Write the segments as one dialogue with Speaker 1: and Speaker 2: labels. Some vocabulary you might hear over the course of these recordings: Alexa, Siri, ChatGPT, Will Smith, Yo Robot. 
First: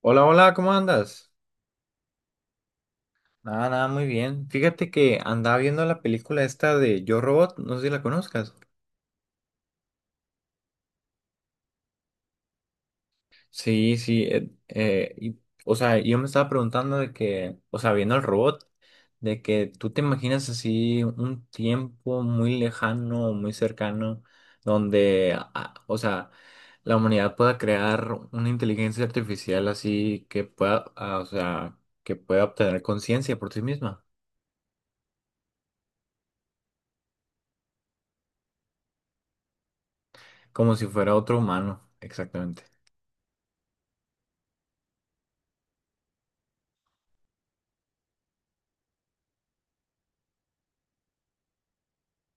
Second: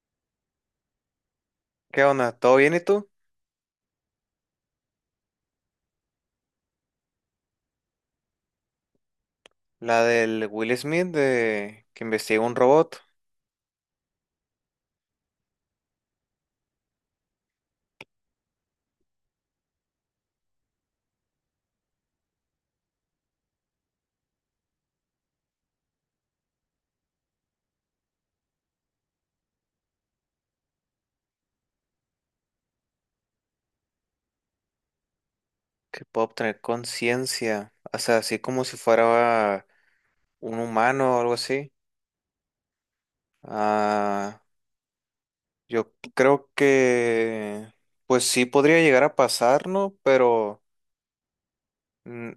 Speaker 1: Hola, hola, ¿cómo andas?
Speaker 2: ¿Qué onda? ¿Todo bien y tú?
Speaker 1: Nada, nada, muy bien. Fíjate que andaba viendo la película esta de Yo Robot, no sé si la conozcas.
Speaker 2: La del Will Smith de que investiga un robot
Speaker 1: Sí, sí, y- o sea, yo me estaba preguntando de que, o sea, viendo al robot, de que tú te imaginas así un tiempo muy lejano, muy cercano, donde, o sea, la humanidad pueda crear una inteligencia artificial así que pueda, o sea, que pueda obtener conciencia por sí misma,
Speaker 2: que puede obtener conciencia, o sea, así como si fuera un
Speaker 1: como si fuera
Speaker 2: humano o algo
Speaker 1: otro
Speaker 2: así.
Speaker 1: humano, exactamente.
Speaker 2: Ah, yo creo que pues sí podría llegar a pasar, ¿no? Pero mm,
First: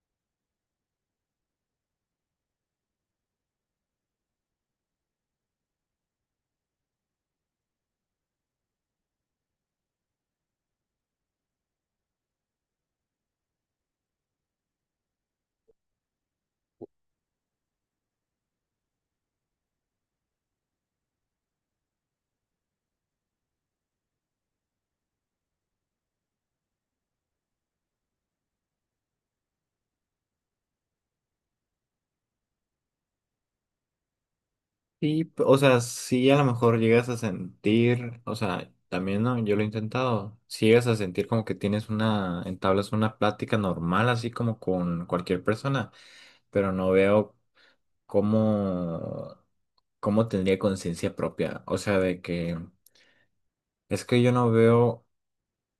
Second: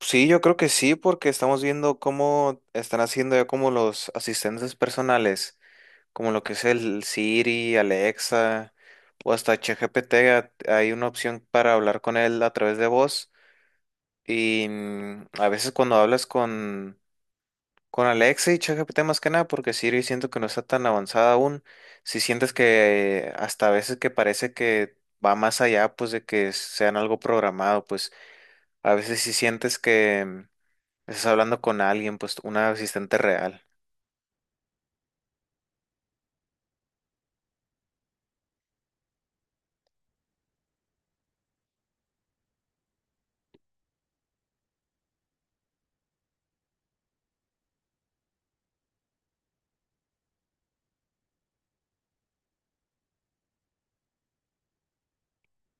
Speaker 2: sí, yo creo que sí porque estamos viendo cómo están haciendo ya como los asistentes personales, como lo que es el Siri, Alexa o hasta ChatGPT. Hay una opción para hablar con él a través de voz y, a veces cuando hablas con Alexa y ChatGPT más que nada, porque Siri siento que no está tan avanzada aún, si sientes que hasta a veces que parece que va más allá pues de que sean algo programado. Pues a veces si sientes que, estás hablando con alguien, pues un asistente real.
Speaker 1: Sí, p- o sea, si a lo mejor llegas a sentir, o sea, también no, yo lo he intentado, si llegas a sentir como que tienes una, entablas una plática normal, así como con cualquier persona, pero no veo cómo, cómo tendría conciencia propia, o sea, de que es que yo no veo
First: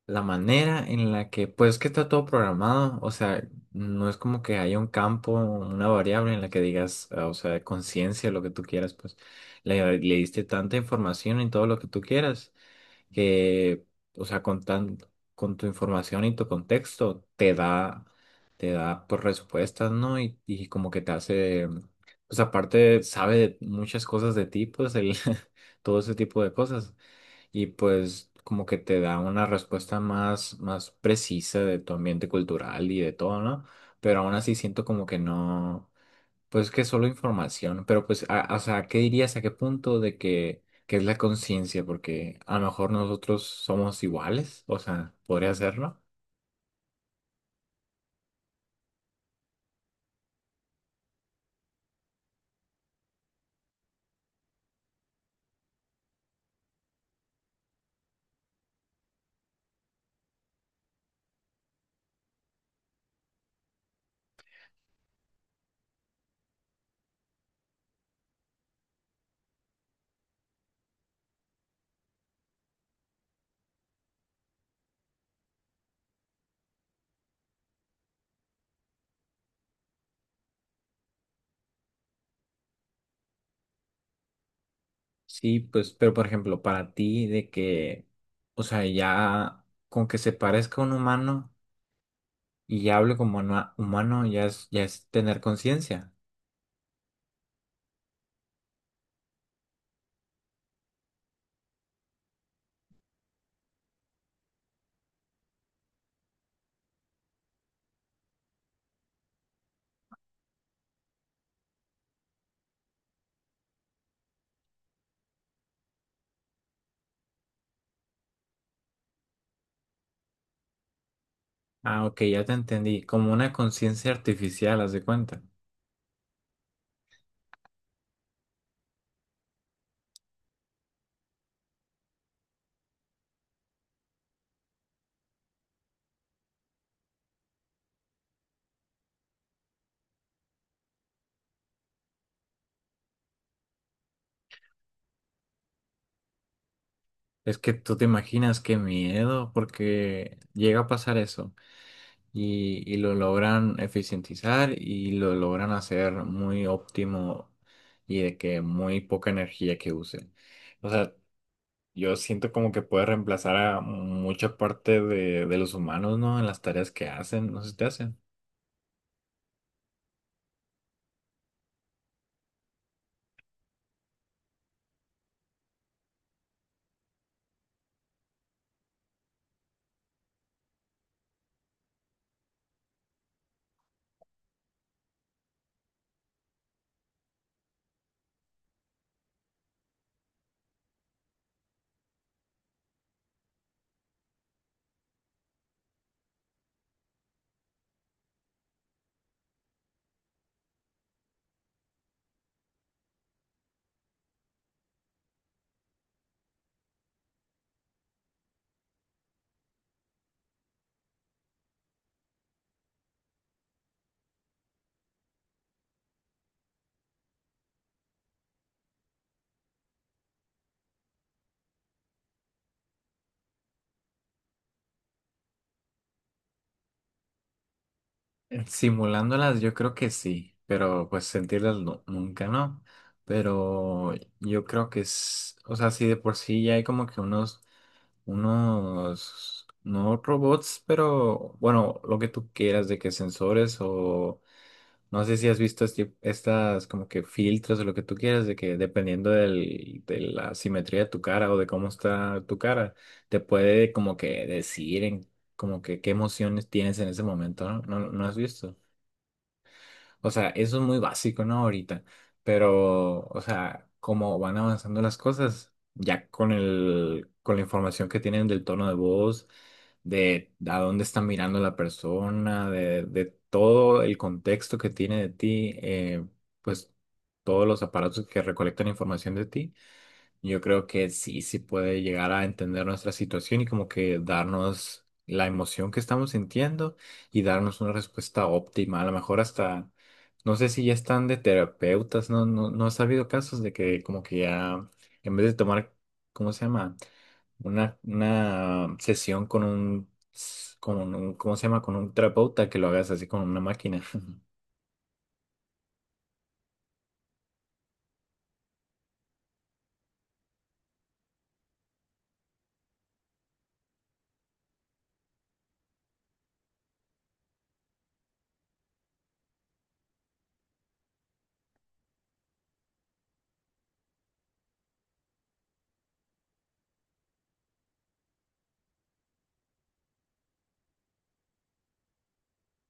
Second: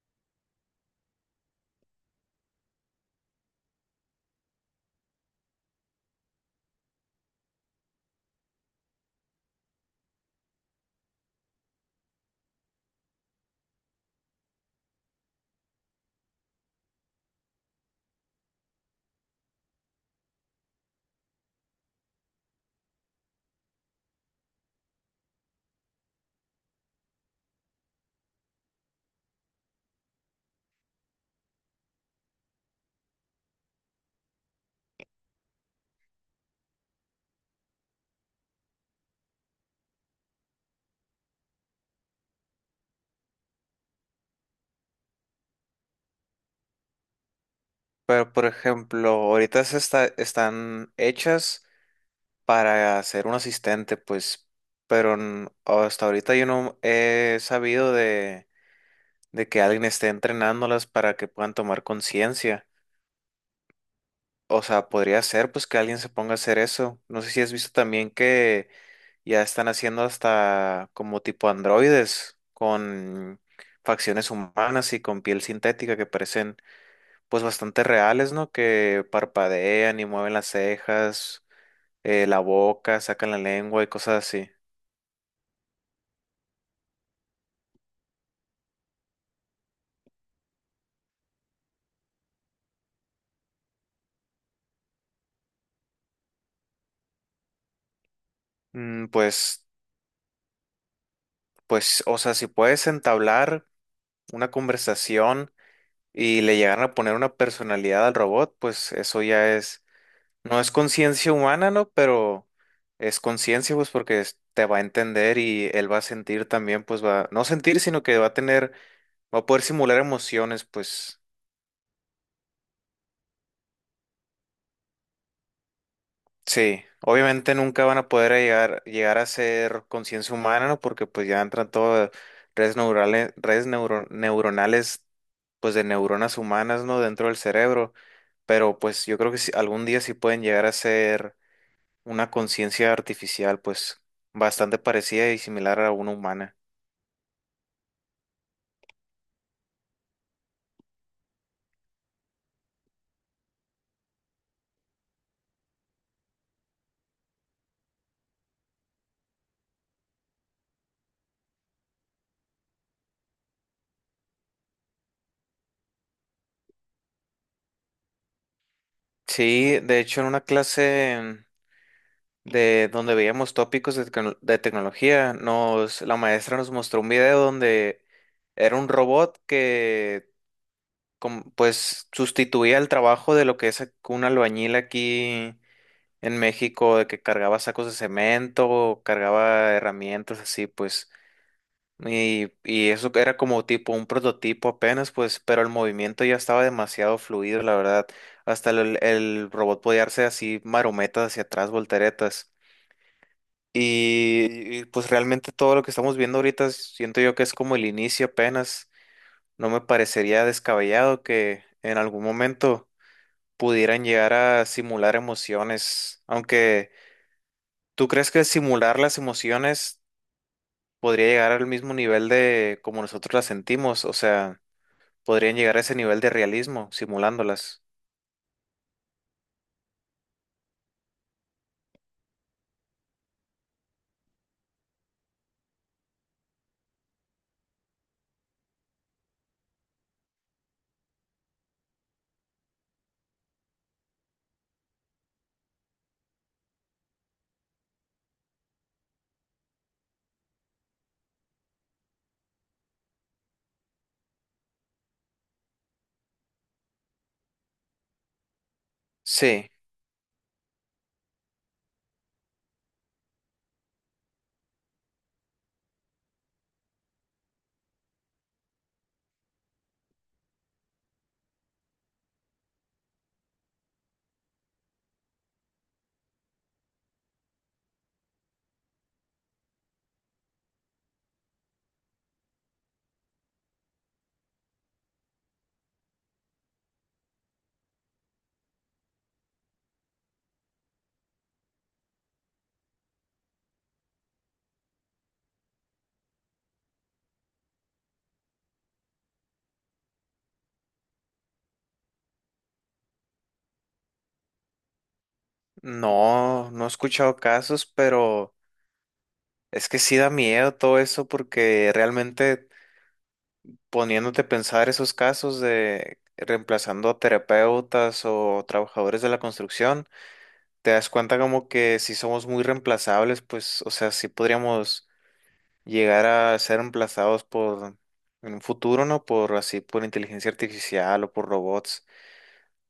Speaker 1: la manera en la que, pues que está todo programado, o sea, no es como que haya un campo, una variable en la que digas, o sea, conciencia, lo que tú quieras, pues le diste tanta información en todo lo que tú quieras, que, o sea, con tan, con tu información y tu contexto te da, pues, respuestas, ¿no? Y como que te hace, pues aparte sabe de muchas cosas de ti, pues el, todo ese tipo de cosas y pues como que te da una respuesta más, más precisa de tu ambiente cultural y de todo, ¿no? Pero aún así siento como que no, pues que solo información, pero pues, a- o sea, ¿qué dirías? ¿A qué punto de que es la conciencia? Porque a lo mejor nosotros somos iguales, o sea, podría ser, ¿no?
Speaker 2: Pero por ejemplo, ahorita están hechas para ser un asistente, pues, pero hasta ahorita yo no he sabido de que alguien esté entrenándolas para que puedan tomar conciencia. O sea, podría ser pues que alguien se ponga a hacer eso. No sé si has visto también que ya están haciendo hasta como tipo androides con facciones humanas y con piel sintética que parecen pues bastante reales, ¿no? Que parpadean y mueven las cejas, la boca, sacan la lengua y cosas así.
Speaker 1: Sí, pues, pero por ejemplo, para ti de que, o sea, ya con que se parezca a un humano y ya hable como una- humano, ya es tener conciencia.
Speaker 2: Mm, Pues, pues, o sea, si puedes entablar una conversación y le llegan a poner una personalidad al robot, pues eso ya es, no es conciencia humana, ¿no? Pero es conciencia, pues, porque te va a entender y él va a sentir también. Pues va, no sentir, sino que va a tener, va a poder simular emociones, pues.
Speaker 1: Ah, ok, ya te entendí. Como una conciencia artificial, haz de cuenta.
Speaker 2: Sí, obviamente nunca van a poder llegar a ser conciencia humana, ¿no? Porque pues ya entran todas redes neurales, redes neuronales, pues de neuronas humanas, ¿no? Dentro del cerebro. Pero pues yo creo que algún día sí pueden llegar a ser una conciencia artificial, pues bastante parecida y similar a una humana.
Speaker 1: Es que tú te imaginas qué miedo, porque llega a pasar eso y lo logran eficientizar y lo logran hacer muy óptimo y de que muy poca energía que use. O sea, yo siento como que puede reemplazar a mucha parte de los humanos, ¿no? En las tareas que hacen, no sé si te hacen.
Speaker 2: Sí, de hecho en una clase de donde veíamos tópicos de, de tecnología, la maestra nos mostró un video donde era un robot que pues sustituía el trabajo de lo que es un albañil aquí en México, de que cargaba sacos de cemento, o cargaba herramientas así, pues. Y eso era como tipo un prototipo apenas, pues, pero el movimiento ya estaba demasiado fluido, la verdad. Hasta el robot podía darse así marometas hacia atrás, volteretas. Y pues realmente todo lo que estamos viendo ahorita siento yo que es como el inicio apenas. No me parecería descabellado que en algún momento pudieran llegar a simular emociones. Aunque, ¿tú crees que simular las emociones podría llegar al mismo nivel de como nosotros las sentimos? O sea, ¿podrían llegar a ese nivel de realismo simulándolas?
Speaker 1: Simulándolas yo creo que sí, pero pues sentirlas nu- nunca no. Pero yo creo que es, o sea, sí de por sí ya hay como que unos, unos, no robots, pero bueno, lo que tú quieras de que sensores o no sé si has visto este- estas como que filtros o lo que tú quieras de que dependiendo del, de la simetría de tu cara o de cómo está tu cara, te puede como que decir en como que qué emociones tienes en ese momento, ¿no? ¿No, no has visto?
Speaker 2: Sí,
Speaker 1: O sea, eso es muy básico, ¿no? Ahorita. Pero, o sea, como van avanzando las cosas, ya con el, con la información que tienen del tono de voz, de a dónde está mirando la persona, de todo el contexto que tiene de ti, pues todos los aparatos que recolectan información de ti yo creo que sí, sí puede llegar a entender nuestra situación y como que darnos la emoción que estamos sintiendo y darnos una respuesta óptima. A lo mejor hasta, no sé si ya están de terapeutas, no, no, no ha habido casos de que como que ya, en vez de tomar, ¿cómo se llama? Una sesión con un, ¿cómo se llama? Con un terapeuta que lo hagas así con una máquina.
Speaker 2: no, no he escuchado casos, pero es que sí da miedo todo eso porque realmente poniéndote a pensar esos casos de reemplazando a terapeutas o trabajadores de la construcción, te das cuenta como que si somos muy reemplazables, pues, o sea, sí podríamos llegar a ser reemplazados por, en un futuro, ¿no? Por así, por inteligencia artificial o por robots.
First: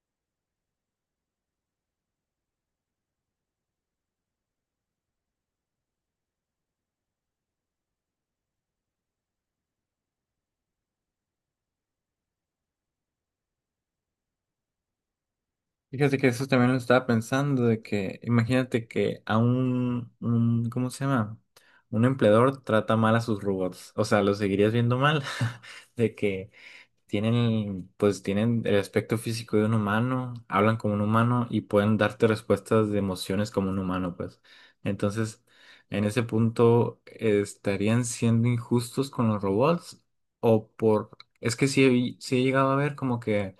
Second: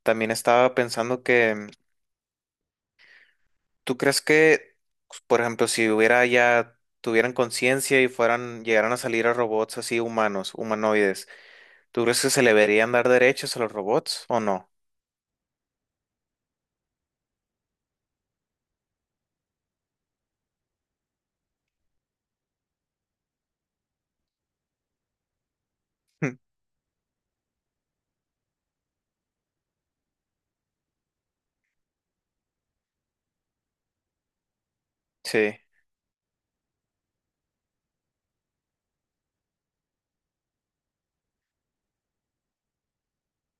Speaker 2: También estaba pensando que, ¿tú crees que, por ejemplo, si hubiera ya, tuvieran conciencia y fueran, llegaran a salir a robots así humanos, humanoides? ¿Tú crees que se le deberían dar derechos a los robots o no?
Speaker 1: Fíjate que eso también lo estaba pensando, de que imagínate que a un, ¿cómo se llama? Un empleador trata mal a sus robots, o sea, los seguirías viendo mal, de que tienen, pues tienen el aspecto físico de un humano, hablan como un humano y pueden darte respuestas de emociones como un humano, pues.
Speaker 2: Sí.
Speaker 1: Entonces, en ese punto, ¿estarían siendo injustos con los robots? O por, es que sí he llegado a ver como que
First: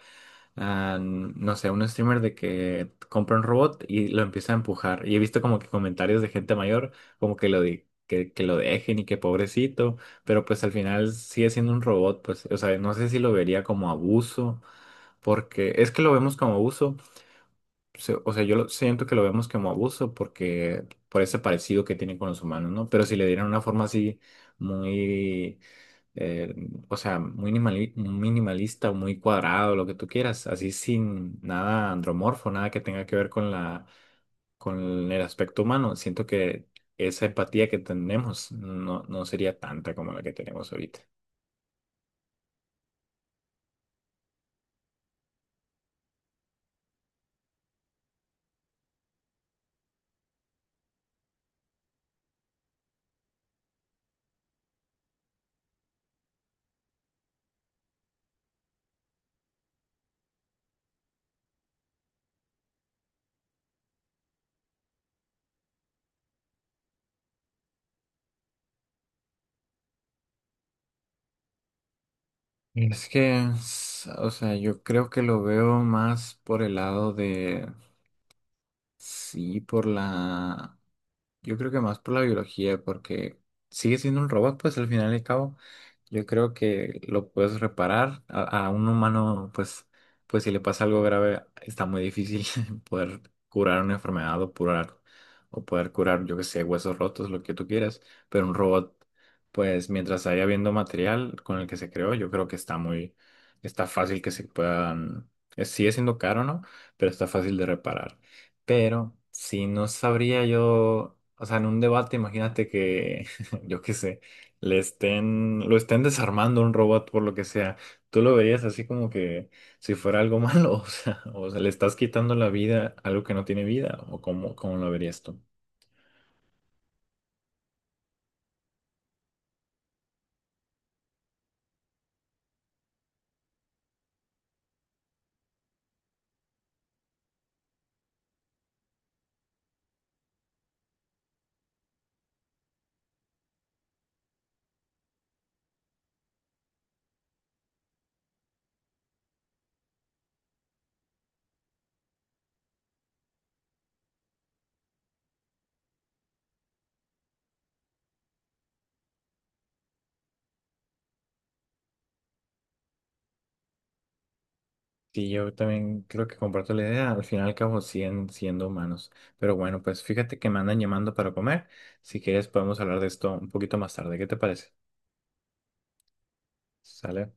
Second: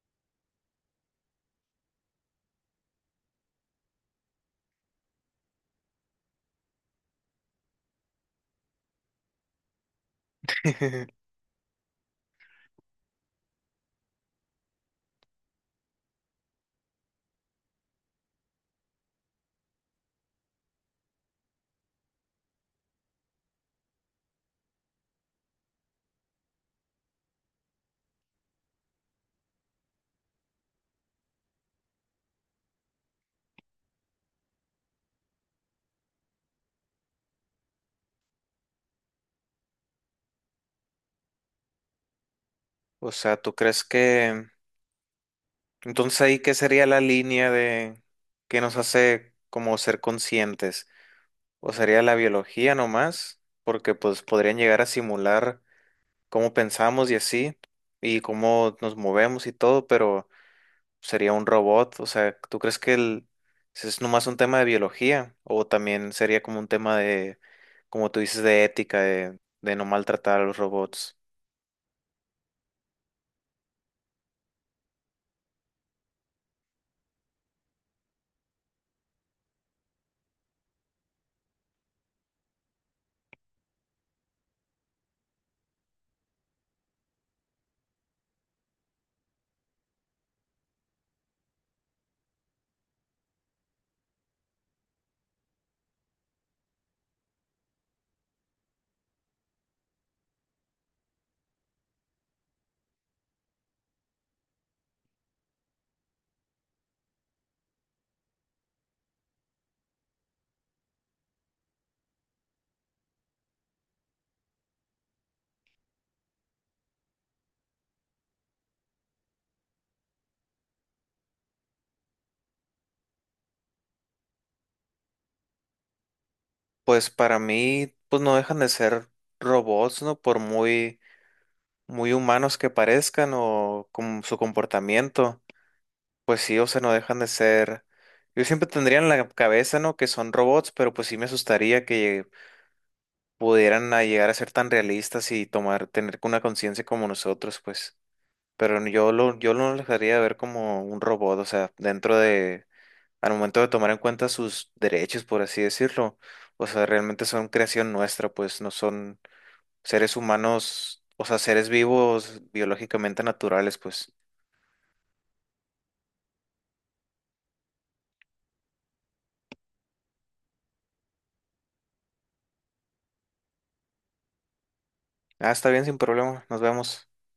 Speaker 1: a, no sé, un streamer de que compra un robot y lo empieza a empujar. Y he visto como que comentarios de gente mayor como que lo di- que lo dejen y que pobrecito, pero pues al final sigue siendo un robot, pues, o sea, no sé si lo vería como abuso, porque es que lo vemos como abuso, se- o sea, yo lo- siento que lo vemos como abuso porque por ese parecido que tiene con los humanos, ¿no? Pero si le dieran una forma así muy eh, o sea, muy minimali- minimalista o muy cuadrado, lo que tú quieras, así sin nada andromorfo, nada que tenga que ver con la, con el aspecto humano. Siento que esa empatía que tenemos no, no sería tanta como la que tenemos ahorita.
Speaker 2: O sea, ¿tú crees que... Entonces ahí, ¿qué sería la línea de... que nos hace como ser conscientes? ¿O sería la biología nomás? Porque pues podrían llegar a simular cómo pensamos y así, y cómo nos movemos y todo, pero sería un robot. O sea, ¿tú crees que el... si es nomás un tema de biología? ¿O también sería como un tema de, como tú dices, de ética, de no maltratar a los robots?
Speaker 1: Es que, s- o sea, yo creo que lo veo más por el lado de, sí, por la... Yo creo que más por la biología, porque sigue siendo un robot, pues al final y al cabo, yo creo que lo puedes reparar. A un humano, pues, pues si le pasa algo grave, está muy difícil poder curar una enfermedad o curar, o poder curar, yo que sé, huesos rotos, lo que tú quieras. Pero un robot, pues mientras haya habiendo material con el que se creó, yo creo que está muy, está fácil que se puedan, sigue siendo caro, ¿no? Pero está fácil de reparar. Pero si no sabría yo, o sea, en un debate, imagínate que, yo qué sé, le estén, lo estén desarmando un robot por lo que sea. ¿Tú lo verías así como que si fuera algo malo? O sea, le estás quitando la vida a algo que no tiene vida, o cómo, ¿cómo lo verías tú?
Speaker 2: Pues para mí, pues no dejan de ser robots, ¿no? Por muy, muy humanos que parezcan o con su comportamiento, pues sí, o sea, no dejan de ser. Yo siempre tendría en la cabeza, ¿no? Que son robots, pero pues sí me asustaría que pudieran a llegar a ser tan realistas y tomar, tener una conciencia como nosotros, pues. Pero yo lo dejaría de ver como un robot, o sea, dentro de, al momento de tomar en cuenta sus derechos, por así decirlo. O sea, realmente son creación nuestra, pues no son seres humanos, o sea, seres vivos biológicamente naturales, pues.
Speaker 1: Sí, yo también creo que comparto la idea. Al final y al cabo siguen siendo humanos. Pero bueno, pues fíjate que me andan llamando para comer. Si quieres podemos hablar de esto un poquito más tarde. ¿Qué te parece?
Speaker 2: Ah, está bien, sin problema. Nos vemos.
Speaker 1: ¿Sale?